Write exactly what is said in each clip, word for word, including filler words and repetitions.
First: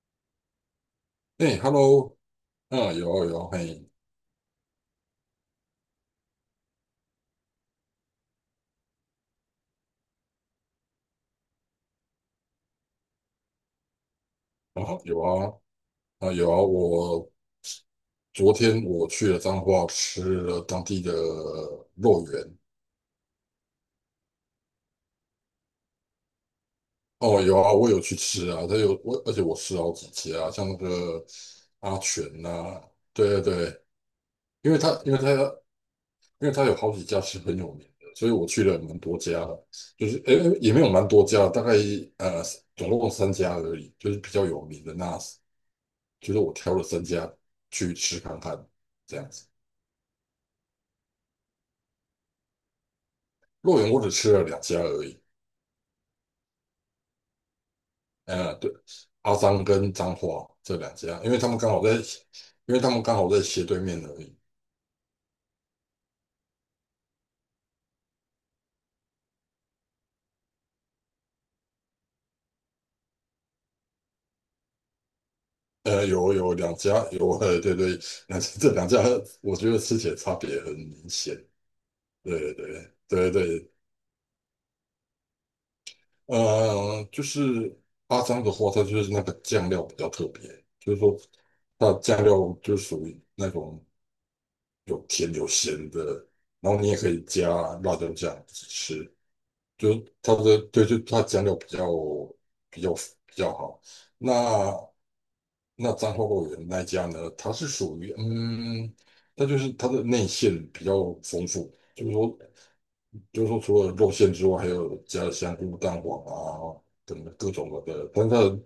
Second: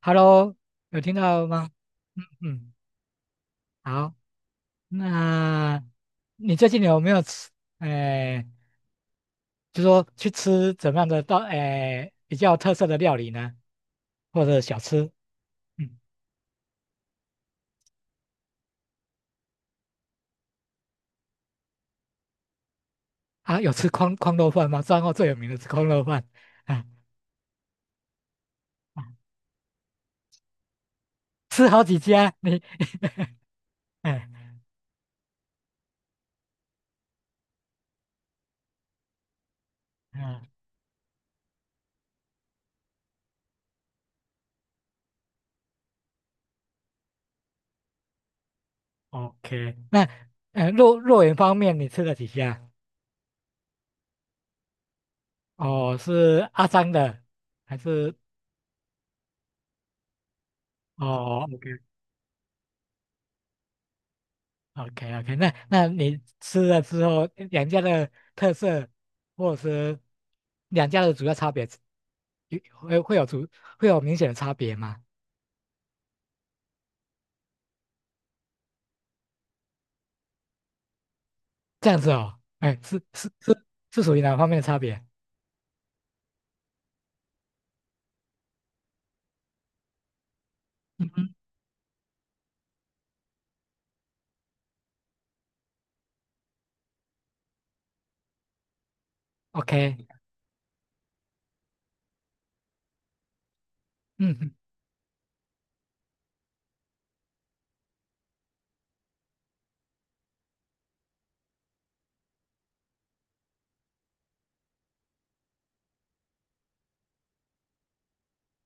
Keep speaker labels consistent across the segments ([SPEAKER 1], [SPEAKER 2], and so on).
[SPEAKER 1] Hello，有听到
[SPEAKER 2] 哎
[SPEAKER 1] 吗？
[SPEAKER 2] ，Hello，
[SPEAKER 1] 嗯，
[SPEAKER 2] 啊，有啊有啊，嘿。
[SPEAKER 1] 好，那你最近有没有吃？哎、就说去吃怎么样的到哎、比较有特色的料理呢？或者小
[SPEAKER 2] 啊
[SPEAKER 1] 吃？
[SPEAKER 2] 有啊
[SPEAKER 1] 嗯，
[SPEAKER 2] 啊有啊，我昨天我去了彰化，吃了当地的肉圆。
[SPEAKER 1] 啊，有吃空空肉饭吗？彰后最有名的吃空肉饭，啊，
[SPEAKER 2] 哦，有啊，我有去吃啊，这有我，
[SPEAKER 1] 啊
[SPEAKER 2] 而且我吃了好几家，像那个
[SPEAKER 1] 吃好
[SPEAKER 2] 阿
[SPEAKER 1] 几
[SPEAKER 2] 全
[SPEAKER 1] 家，你，
[SPEAKER 2] 呐，对对对，
[SPEAKER 1] 哎、
[SPEAKER 2] 因为他因为他因为他有好几家是很有名的，所以我去了蛮多家的，就是
[SPEAKER 1] 嗯
[SPEAKER 2] 诶、
[SPEAKER 1] 啊
[SPEAKER 2] 诶也没有蛮多家，大概呃总共三家而已，就是比较有名的，那就是我挑了三家去吃看看，这样子。
[SPEAKER 1] ，OK，那呃肉肉圆方面你吃了几家？
[SPEAKER 2] 洛阳我只吃了两家而已，
[SPEAKER 1] 哦，是阿张的还是？
[SPEAKER 2] 呃，对，阿张跟彰化这两家，因为
[SPEAKER 1] 哦
[SPEAKER 2] 他
[SPEAKER 1] o
[SPEAKER 2] 们
[SPEAKER 1] k
[SPEAKER 2] 刚好在，因为他们刚好在斜对面而已。
[SPEAKER 1] OK OK，那那你吃了之后，两家的特色或者是两家的主要差别，有会会有主会有明显的差别吗？
[SPEAKER 2] 呃，有有两家有，呃，对对，两家 这两家我觉得吃起来差别很明显。
[SPEAKER 1] 这样子哦，
[SPEAKER 2] 对
[SPEAKER 1] 哎，
[SPEAKER 2] 对
[SPEAKER 1] 是是
[SPEAKER 2] 对
[SPEAKER 1] 是
[SPEAKER 2] 对，
[SPEAKER 1] 是属于哪方面的差别？
[SPEAKER 2] 呃，就是阿张的话，它就是那个酱料比较特别，就是
[SPEAKER 1] 嗯
[SPEAKER 2] 说
[SPEAKER 1] 哼
[SPEAKER 2] 它的酱料就是属于那种有甜有咸的，然后你也可以加辣椒酱吃，就
[SPEAKER 1] ，OK，
[SPEAKER 2] 是它的，对，就它酱料比较比较比较好。
[SPEAKER 1] 嗯哼，
[SPEAKER 2] 那那彰花果园那一家呢，它是属于嗯，它就是它的内馅比较丰富，就是说就是说除了肉馅之外，还有加了香菇、蛋黄啊等各种的，但是它的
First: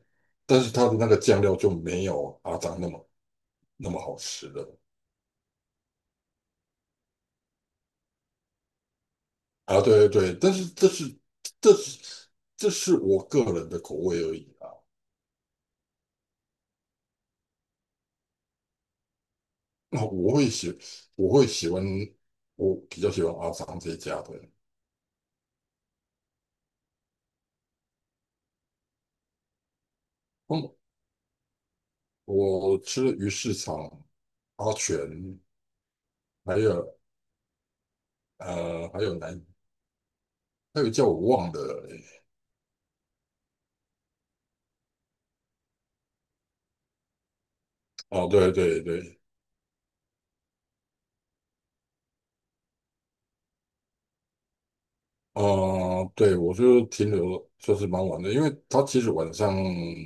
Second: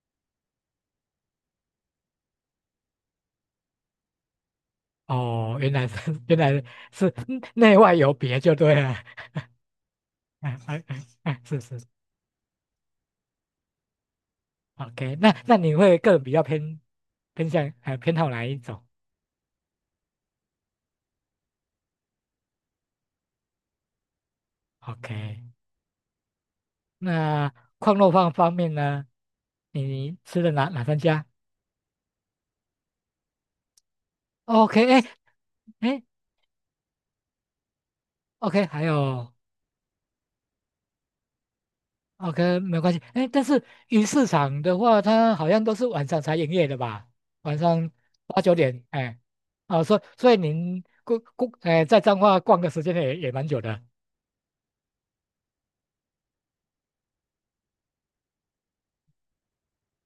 [SPEAKER 2] 但是它的那个酱料就没有阿张那么那么好吃的。
[SPEAKER 1] 哦，原来是 原来是内外有别就对了，
[SPEAKER 2] 啊，对对对，但
[SPEAKER 1] 哎
[SPEAKER 2] 是
[SPEAKER 1] 哎
[SPEAKER 2] 这
[SPEAKER 1] 哎
[SPEAKER 2] 是
[SPEAKER 1] 哎，是
[SPEAKER 2] 这
[SPEAKER 1] 是
[SPEAKER 2] 是这是我个人的口味而已啊。
[SPEAKER 1] ，OK，那那你会个人比较偏偏向呃偏好哪一种
[SPEAKER 2] 那我会喜我会喜欢我比较喜欢阿桑这一家的。
[SPEAKER 1] ？OK，那矿肉饭方面呢？你吃的哪
[SPEAKER 2] 嗯，
[SPEAKER 1] 哪三家
[SPEAKER 2] 我吃了鱼市场、阿
[SPEAKER 1] ？OK，
[SPEAKER 2] 全，
[SPEAKER 1] 哎哎
[SPEAKER 2] 还有
[SPEAKER 1] ，OK，还
[SPEAKER 2] 呃还有
[SPEAKER 1] 有
[SPEAKER 2] 南，还有叫我忘的。
[SPEAKER 1] OK 没关系，哎，但是鱼市场的话，它好像都是晚上才营业的吧？晚上
[SPEAKER 2] 哦，
[SPEAKER 1] 八
[SPEAKER 2] 对
[SPEAKER 1] 九
[SPEAKER 2] 对
[SPEAKER 1] 点，哎，
[SPEAKER 2] 对，
[SPEAKER 1] 哦，所以所以您逛逛，哎，在彰化逛的时间也也蛮久的，
[SPEAKER 2] 呃，对，我就停留算是蛮晚的，因为他其实晚上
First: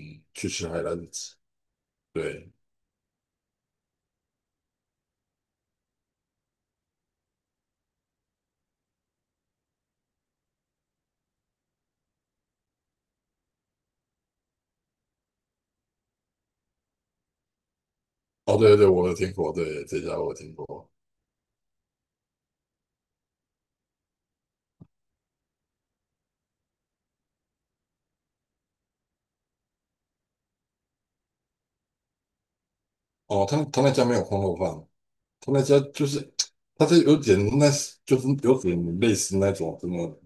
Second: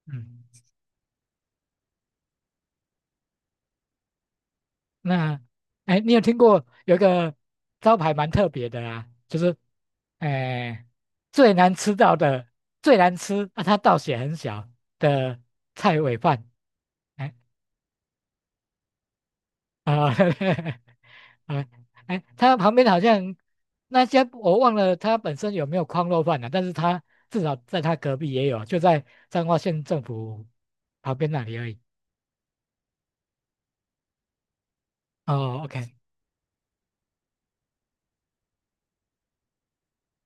[SPEAKER 1] 嗯，
[SPEAKER 2] 去吃海南子，对。
[SPEAKER 1] 那哎，你有听过有一个招牌蛮特别的啊，就是哎最难吃到的最难吃啊，它倒写很小的菜尾饭。哎
[SPEAKER 2] 哦对对，我有听过，对，这
[SPEAKER 1] 啊，
[SPEAKER 2] 家我有听 过。
[SPEAKER 1] 啊，哎，他旁边好像那些我忘了，他本身有没有矿肉饭了、但是他至少在他隔壁也有，就在彰化县政府旁边那里而已。
[SPEAKER 2] 哦，他他那家没有空肉饭，他那
[SPEAKER 1] 哦
[SPEAKER 2] 家
[SPEAKER 1] ，OK，
[SPEAKER 2] 就是，他这有点，那就是有点类似那种什么，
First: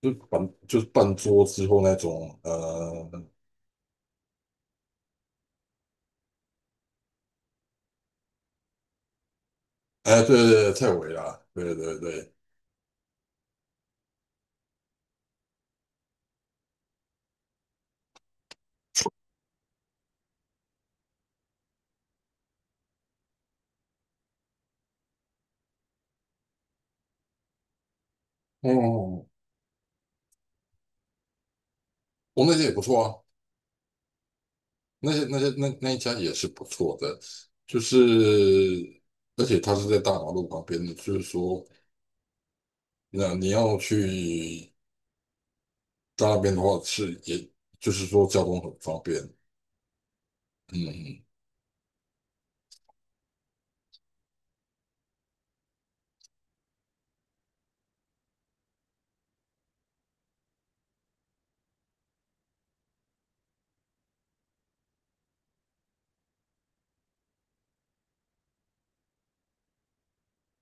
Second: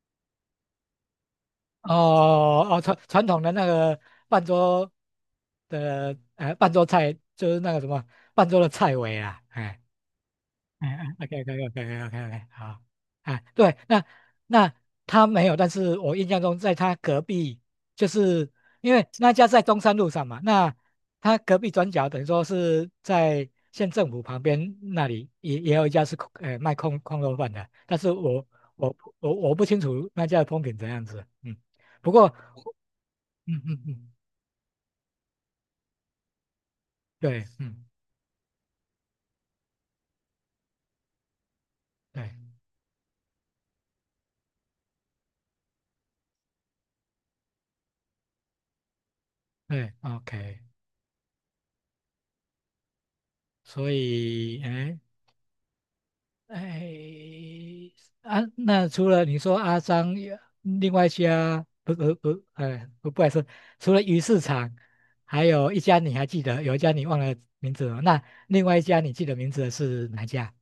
[SPEAKER 2] 就半就是半桌之后那种，
[SPEAKER 1] 哦哦，传
[SPEAKER 2] 呃。
[SPEAKER 1] 传统的那个半桌的呃半桌菜，就是那个什么半桌的菜尾啊，哎。
[SPEAKER 2] 哎，对对对，蔡
[SPEAKER 1] 哎
[SPEAKER 2] 伟啦，对对对。
[SPEAKER 1] ，OK，OK，OK，OK，OK，好啊，对，那那他没有，但是我印象中在他隔壁，就是因为那家在中山路上嘛，那他隔壁转角等于说是在县政府旁边那里也也有一家是空呃卖空空肉饭的，但是我我
[SPEAKER 2] 哦，
[SPEAKER 1] 我我不清楚那家的风评怎样子，嗯，不过
[SPEAKER 2] 我那家也不错啊，
[SPEAKER 1] 嗯嗯嗯，
[SPEAKER 2] 那些那些那那一家也是不错的，
[SPEAKER 1] 对，
[SPEAKER 2] 就
[SPEAKER 1] 嗯
[SPEAKER 2] 是而且他是在大马路旁边的，就是说，
[SPEAKER 1] 对
[SPEAKER 2] 那你要去到那边的话是，也就是说交通很方便，
[SPEAKER 1] 对，OK，
[SPEAKER 2] 嗯，
[SPEAKER 1] 所以哎。哎，啊，那除了你说阿张，另外一家不不不，哎，不不好意思，除了鱼市场，还有一家你还记得，有一家你忘了名字了。那另外一家你记得名字的是哪一家？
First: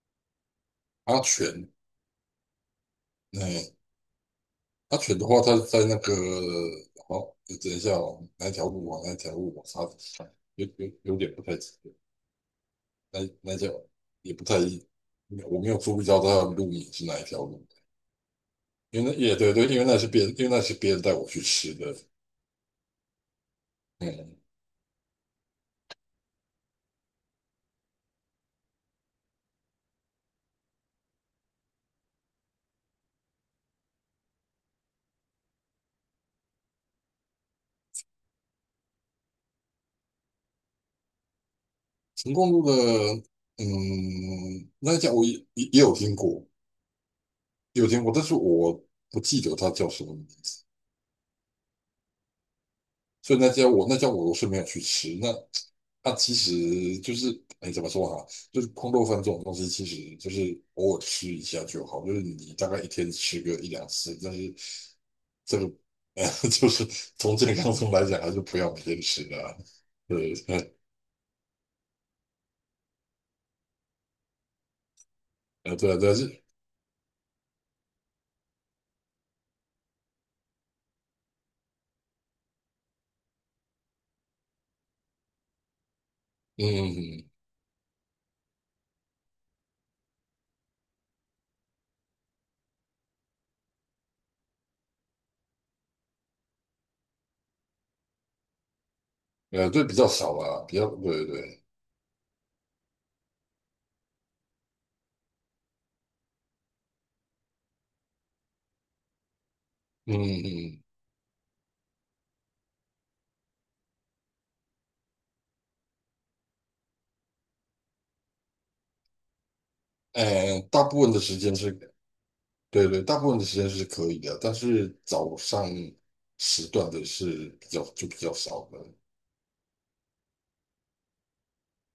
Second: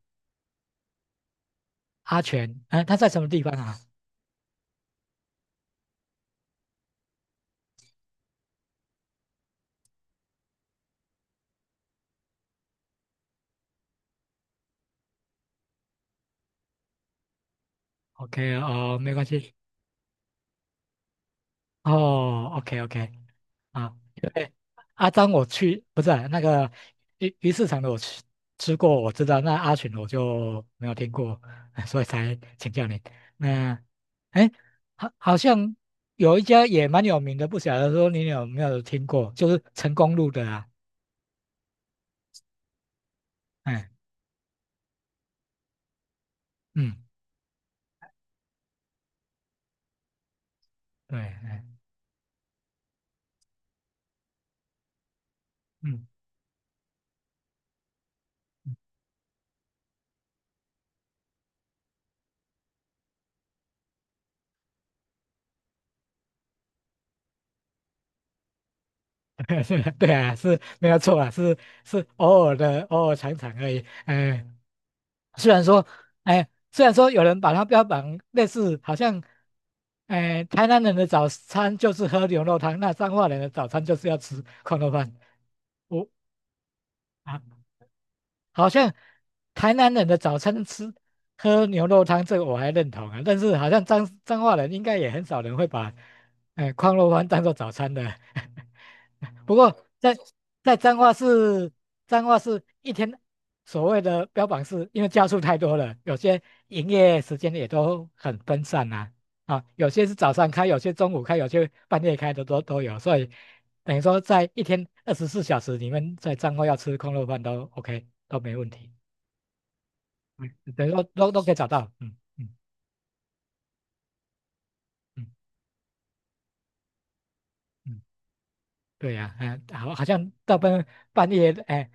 [SPEAKER 2] 安全。
[SPEAKER 1] 阿全，啊，他在什么地方
[SPEAKER 2] 哎，
[SPEAKER 1] 啊
[SPEAKER 2] 阿犬的话，它在那个，好，等一下哦，哪一条路啊？哪一条路我查，有有有点不太记得，那那条也不太，我没有注意到它的路名是哪一条路，
[SPEAKER 1] ？OK 哦，
[SPEAKER 2] 因为
[SPEAKER 1] 没
[SPEAKER 2] 那
[SPEAKER 1] 关
[SPEAKER 2] 也对
[SPEAKER 1] 系。
[SPEAKER 2] 对，因为那是别人，因为那是别人带我去吃的。
[SPEAKER 1] 哦，OK OK，啊，Yeah.
[SPEAKER 2] 嗯，
[SPEAKER 1] 对，阿张我去，不是啊那个鱼鱼市场的我吃吃过，我知道，那阿群我就没有听过，所以才请教你。那，哎，好，好像有一家也蛮有名的，不晓得说你有没有听过，就是成功路的啊，
[SPEAKER 2] 成功路的，
[SPEAKER 1] 哎，
[SPEAKER 2] 嗯，那一家我也也也有听过，
[SPEAKER 1] 嗯，
[SPEAKER 2] 也有听过，但是我不记得它叫什么名字，
[SPEAKER 1] 对，哎，
[SPEAKER 2] 所以那家我那家我是没有去吃。那
[SPEAKER 1] 嗯。
[SPEAKER 2] 那其实就是，哎，怎么说哈？就是空豆饭这种东西，其实就是偶尔吃一下就好，就是你大概一天吃个一两次，但是这个，呃，就是从健康上来讲，还是不要每天吃的啊。
[SPEAKER 1] 对
[SPEAKER 2] 对，
[SPEAKER 1] 啊，是 没有错啊，是是偶尔的，偶尔尝尝而已。哎。虽然
[SPEAKER 2] 呃，
[SPEAKER 1] 说，
[SPEAKER 2] 对啊，但是，
[SPEAKER 1] 哎，虽然说有人把它标榜类似，好像，哎，台南人的早餐就是喝牛肉汤，那彰化人的早餐就是要吃矿肉饭。我
[SPEAKER 2] 嗯，嗯
[SPEAKER 1] 啊，好像台南人的早餐吃喝牛肉汤，这个我还认同啊，但是好像彰彰化人应该也很少人会把，哎，矿肉饭当做早餐的。不
[SPEAKER 2] 嗯呃，
[SPEAKER 1] 过
[SPEAKER 2] 对，比较
[SPEAKER 1] 在
[SPEAKER 2] 少啊，比
[SPEAKER 1] 在
[SPEAKER 2] 较，
[SPEAKER 1] 彰化
[SPEAKER 2] 对对，
[SPEAKER 1] 市，彰化市一天所谓的标榜是，因为家数太多了，有些营业时间也都很分散呐、啊。啊，有些
[SPEAKER 2] 嗯
[SPEAKER 1] 是早上开，有
[SPEAKER 2] 嗯，
[SPEAKER 1] 些中午开，有些半夜开的都都有，所以等于说在一天二十四小时你们在彰化要吃空肉饭都 OK，都没问题，嗯，
[SPEAKER 2] 呃，大
[SPEAKER 1] 等于说
[SPEAKER 2] 部分的
[SPEAKER 1] 都
[SPEAKER 2] 时
[SPEAKER 1] 都可以
[SPEAKER 2] 间
[SPEAKER 1] 找到。
[SPEAKER 2] 是，
[SPEAKER 1] 嗯嗯
[SPEAKER 2] 对对，大部分的时间是可以的，但是早
[SPEAKER 1] 嗯
[SPEAKER 2] 上时段的是比较
[SPEAKER 1] 嗯。
[SPEAKER 2] 就比较少的。
[SPEAKER 1] 对呀、哎，好，好像大半半夜，哎，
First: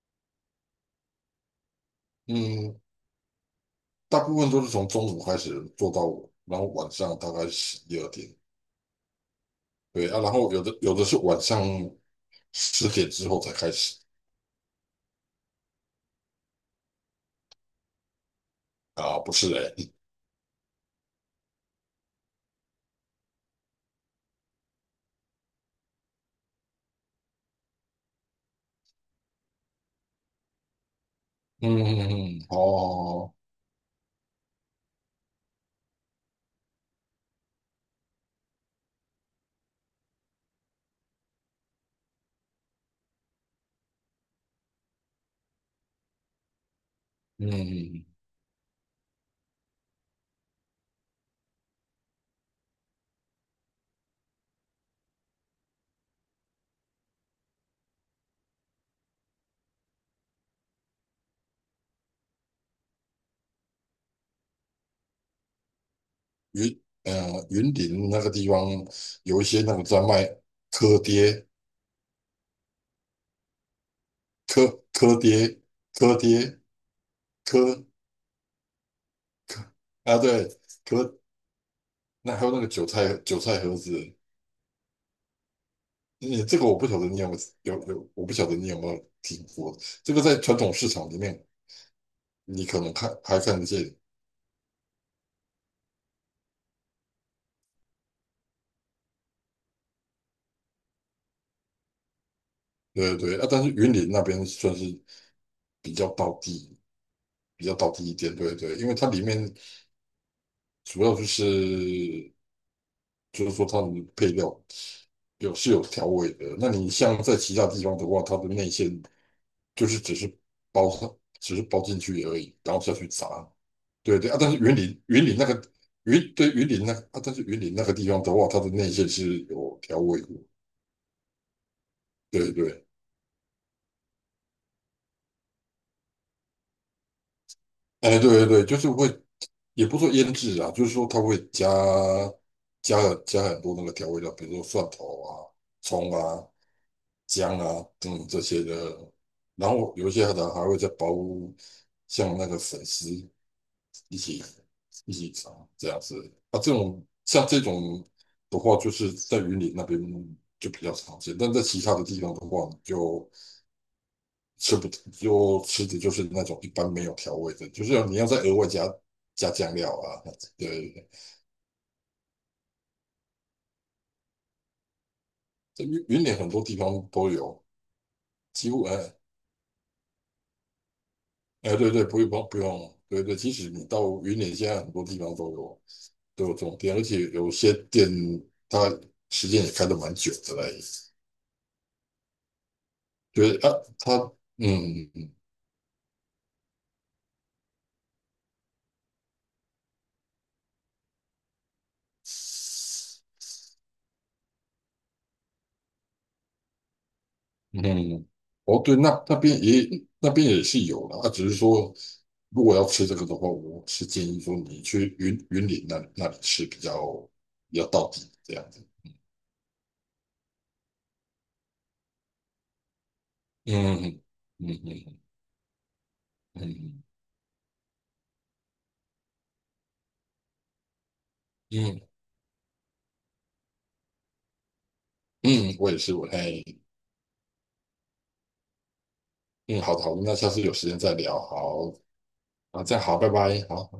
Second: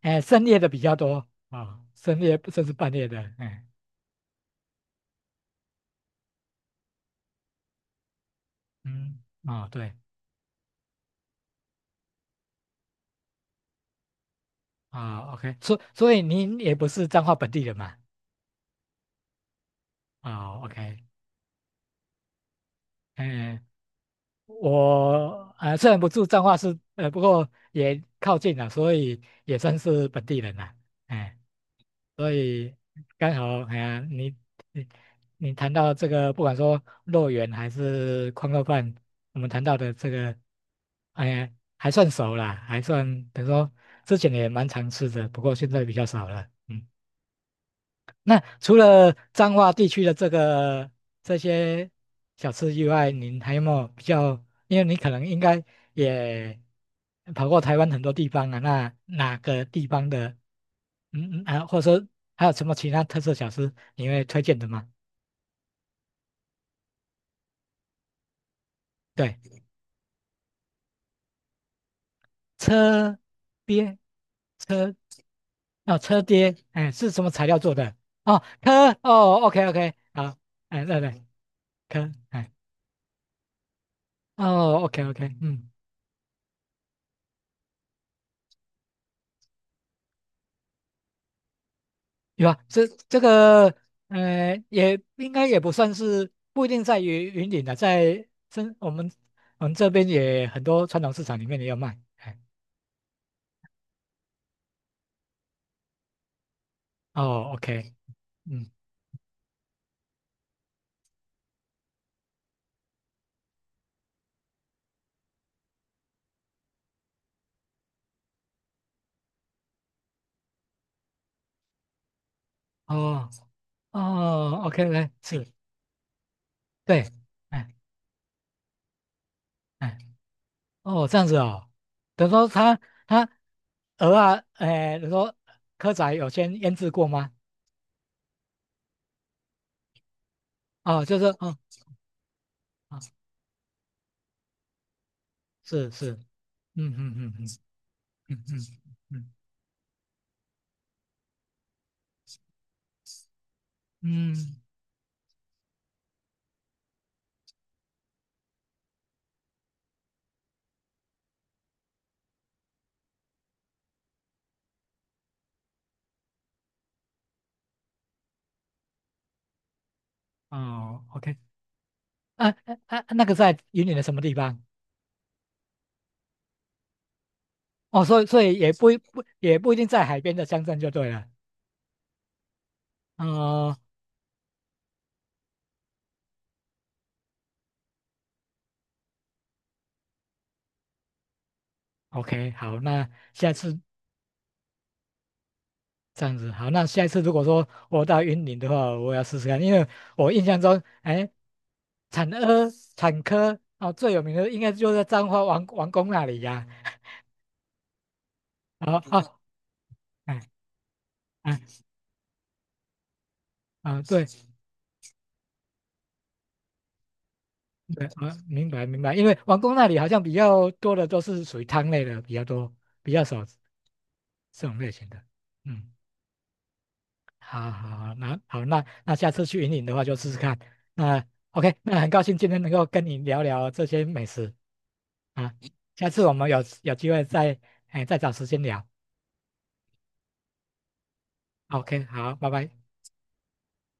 [SPEAKER 1] 哎，深夜的比较多啊、深夜甚至
[SPEAKER 2] 嗯，
[SPEAKER 1] 半夜的，哎，
[SPEAKER 2] 大部分都是从中午开始做到，然后晚上大概十一、十二点。
[SPEAKER 1] 嗯，啊、对，
[SPEAKER 2] 对啊，然后有的有的是晚上十点之后才开始。
[SPEAKER 1] 啊，OK、o k 所所以您也不是彰化本地人嘛，
[SPEAKER 2] 啊，不是，哎、欸，
[SPEAKER 1] 啊，OK、o k 哎，我呃虽然不住彰化市，呃，不过也靠近了，所以也算是本地人了，哎。
[SPEAKER 2] 嗯嗯
[SPEAKER 1] 所
[SPEAKER 2] 嗯，
[SPEAKER 1] 以刚
[SPEAKER 2] 哦，
[SPEAKER 1] 好，哎呀，你你你谈到这个，不管说肉圆还是矿肉饭，我们谈到的这个，哎呀，还算熟啦，还算等于说之前也蛮常吃的，不过现在比较少了。嗯，
[SPEAKER 2] 嗯，
[SPEAKER 1] 那除了彰化地区的这个这些小吃以外，您还有没有比较？因为你可能应该也跑过台湾很多地方啊，那哪个地方的，嗯嗯啊，或者说还有什么其他特色小吃你会推荐的吗？
[SPEAKER 2] 云呃云林那个地方
[SPEAKER 1] 对，
[SPEAKER 2] 有一些那个在卖柯爹、
[SPEAKER 1] 车边
[SPEAKER 2] 蚵
[SPEAKER 1] 车
[SPEAKER 2] 蚵爹、
[SPEAKER 1] 哦，
[SPEAKER 2] 蚵
[SPEAKER 1] 车鳖，
[SPEAKER 2] 爹、
[SPEAKER 1] 哎，是什么材料
[SPEAKER 2] 蚵
[SPEAKER 1] 做
[SPEAKER 2] 蚵，
[SPEAKER 1] 的？哦，科哦，OK OK，
[SPEAKER 2] 啊，
[SPEAKER 1] 好，
[SPEAKER 2] 对，
[SPEAKER 1] 哎，对
[SPEAKER 2] 蚵，
[SPEAKER 1] 对，科，
[SPEAKER 2] 那还有
[SPEAKER 1] 哎，
[SPEAKER 2] 那个韭菜韭菜盒子，
[SPEAKER 1] 哦，OK OK，嗯。
[SPEAKER 2] 你这个我不晓得你有没有，有，有，我不晓得你有没有听过。这个在传统市场里面，
[SPEAKER 1] 有啊，
[SPEAKER 2] 你可
[SPEAKER 1] 这
[SPEAKER 2] 能看
[SPEAKER 1] 这
[SPEAKER 2] 还看得
[SPEAKER 1] 个
[SPEAKER 2] 见，
[SPEAKER 1] 呃，也应该也不算是不一定在于云顶的，在真我们我们这边也很多传统市场里面也有卖。哎，
[SPEAKER 2] 对对对啊。但是云林那边算是比较道地，
[SPEAKER 1] 哦
[SPEAKER 2] 比较道
[SPEAKER 1] ，OK，
[SPEAKER 2] 地一点，对
[SPEAKER 1] 嗯，
[SPEAKER 2] 对。因为它里面主要就是，就是说它的配料有是有调味的。那你像在其他地方的话，它的内馅就是只是包上，只是包进去而已，然后下去炸。
[SPEAKER 1] 哦
[SPEAKER 2] 对对啊，但是
[SPEAKER 1] 哦
[SPEAKER 2] 云
[SPEAKER 1] ，OK，
[SPEAKER 2] 林
[SPEAKER 1] 来
[SPEAKER 2] 云林那
[SPEAKER 1] 是，
[SPEAKER 2] 个云对云林那个
[SPEAKER 1] 对，
[SPEAKER 2] 啊，但是云
[SPEAKER 1] 哎
[SPEAKER 2] 林那个地方的话，它的内馅是有
[SPEAKER 1] 哎，
[SPEAKER 2] 调味的，
[SPEAKER 1] 哦，这样子哦，等于说
[SPEAKER 2] 对
[SPEAKER 1] 他
[SPEAKER 2] 对。
[SPEAKER 1] 他鹅啊，哎，等于说蚵仔有先腌制过吗？
[SPEAKER 2] 哎，对对对，就是会，也不说腌制啊，就是
[SPEAKER 1] 哦，
[SPEAKER 2] 说
[SPEAKER 1] 就
[SPEAKER 2] 它
[SPEAKER 1] 是，
[SPEAKER 2] 会
[SPEAKER 1] 哦
[SPEAKER 2] 加，加
[SPEAKER 1] 哦，
[SPEAKER 2] 加很多那个调味料，比如说蒜头啊、
[SPEAKER 1] 是
[SPEAKER 2] 葱
[SPEAKER 1] 是，
[SPEAKER 2] 啊、
[SPEAKER 1] 嗯嗯嗯嗯
[SPEAKER 2] 姜啊等等这
[SPEAKER 1] 嗯
[SPEAKER 2] 些的，
[SPEAKER 1] 嗯
[SPEAKER 2] 然后有一些的还会再包，像那个粉丝一
[SPEAKER 1] 嗯，
[SPEAKER 2] 起
[SPEAKER 1] 嗯
[SPEAKER 2] 一起找，这样子。啊，这种，像这种的话，就是在云岭那边就比较常见，但在其他的地方的话，你就吃不就吃的就是那种一般没有调味的，就是你要再额外加加酱料啊。对对
[SPEAKER 1] 哦
[SPEAKER 2] 对，
[SPEAKER 1] ，OK。啊啊，啊！那个在云林的什么地方？
[SPEAKER 2] 这云云岭很多地方都有，
[SPEAKER 1] 哦，所以所以
[SPEAKER 2] 几
[SPEAKER 1] 也
[SPEAKER 2] 乎，
[SPEAKER 1] 不一
[SPEAKER 2] 哎，
[SPEAKER 1] 不也不一定在海边的乡镇就对了。
[SPEAKER 2] 哎，对对，不用不用，对对，即使
[SPEAKER 1] 哦
[SPEAKER 2] 你到云岭，现在很多地方都有都有这种店，而且有些店它时间也开得蛮久的嘞。
[SPEAKER 1] ，OK，好，那下
[SPEAKER 2] 觉得啊，
[SPEAKER 1] 次
[SPEAKER 2] 他嗯嗯
[SPEAKER 1] 这样子，好，那下一次如果说我到云林的话，我要试试看，因为我印象中，哎，产科产科啊哦，最有名的应该就在彰化王王宫那里呀、
[SPEAKER 2] 嗯。哦
[SPEAKER 1] 啊。
[SPEAKER 2] 对，
[SPEAKER 1] 哦
[SPEAKER 2] 那那
[SPEAKER 1] 哦，
[SPEAKER 2] 边也那
[SPEAKER 1] 哎
[SPEAKER 2] 边也是有的啊，只是
[SPEAKER 1] 哎
[SPEAKER 2] 说如果要吃这个的话，我
[SPEAKER 1] 啊，
[SPEAKER 2] 是
[SPEAKER 1] 对
[SPEAKER 2] 建议说你去云云林那那里吃比较比较
[SPEAKER 1] 对，
[SPEAKER 2] 到底，
[SPEAKER 1] 啊，
[SPEAKER 2] 这样
[SPEAKER 1] 明
[SPEAKER 2] 子。
[SPEAKER 1] 白明白，因为王宫那里好像比较多的都是属于汤类的比较多，比较少
[SPEAKER 2] 嗯
[SPEAKER 1] 这
[SPEAKER 2] 嗯
[SPEAKER 1] 种
[SPEAKER 2] 嗯，
[SPEAKER 1] 类型
[SPEAKER 2] 嗯
[SPEAKER 1] 的。嗯。
[SPEAKER 2] 嗯
[SPEAKER 1] 好好好，那好，那那下次去云岭的话就试试看。那 OK，那
[SPEAKER 2] 嗯，
[SPEAKER 1] 很高兴今天能够跟你聊聊这些美食啊，
[SPEAKER 2] 嗯，我也
[SPEAKER 1] 下
[SPEAKER 2] 是，
[SPEAKER 1] 次
[SPEAKER 2] 我，
[SPEAKER 1] 我们有
[SPEAKER 2] 哎，
[SPEAKER 1] 有机会再哎再找时间聊。
[SPEAKER 2] 嗯，好的好的，那下次有时间再聊，好。
[SPEAKER 1] OK，好，拜拜。
[SPEAKER 2] 啊，这样好，拜拜，好。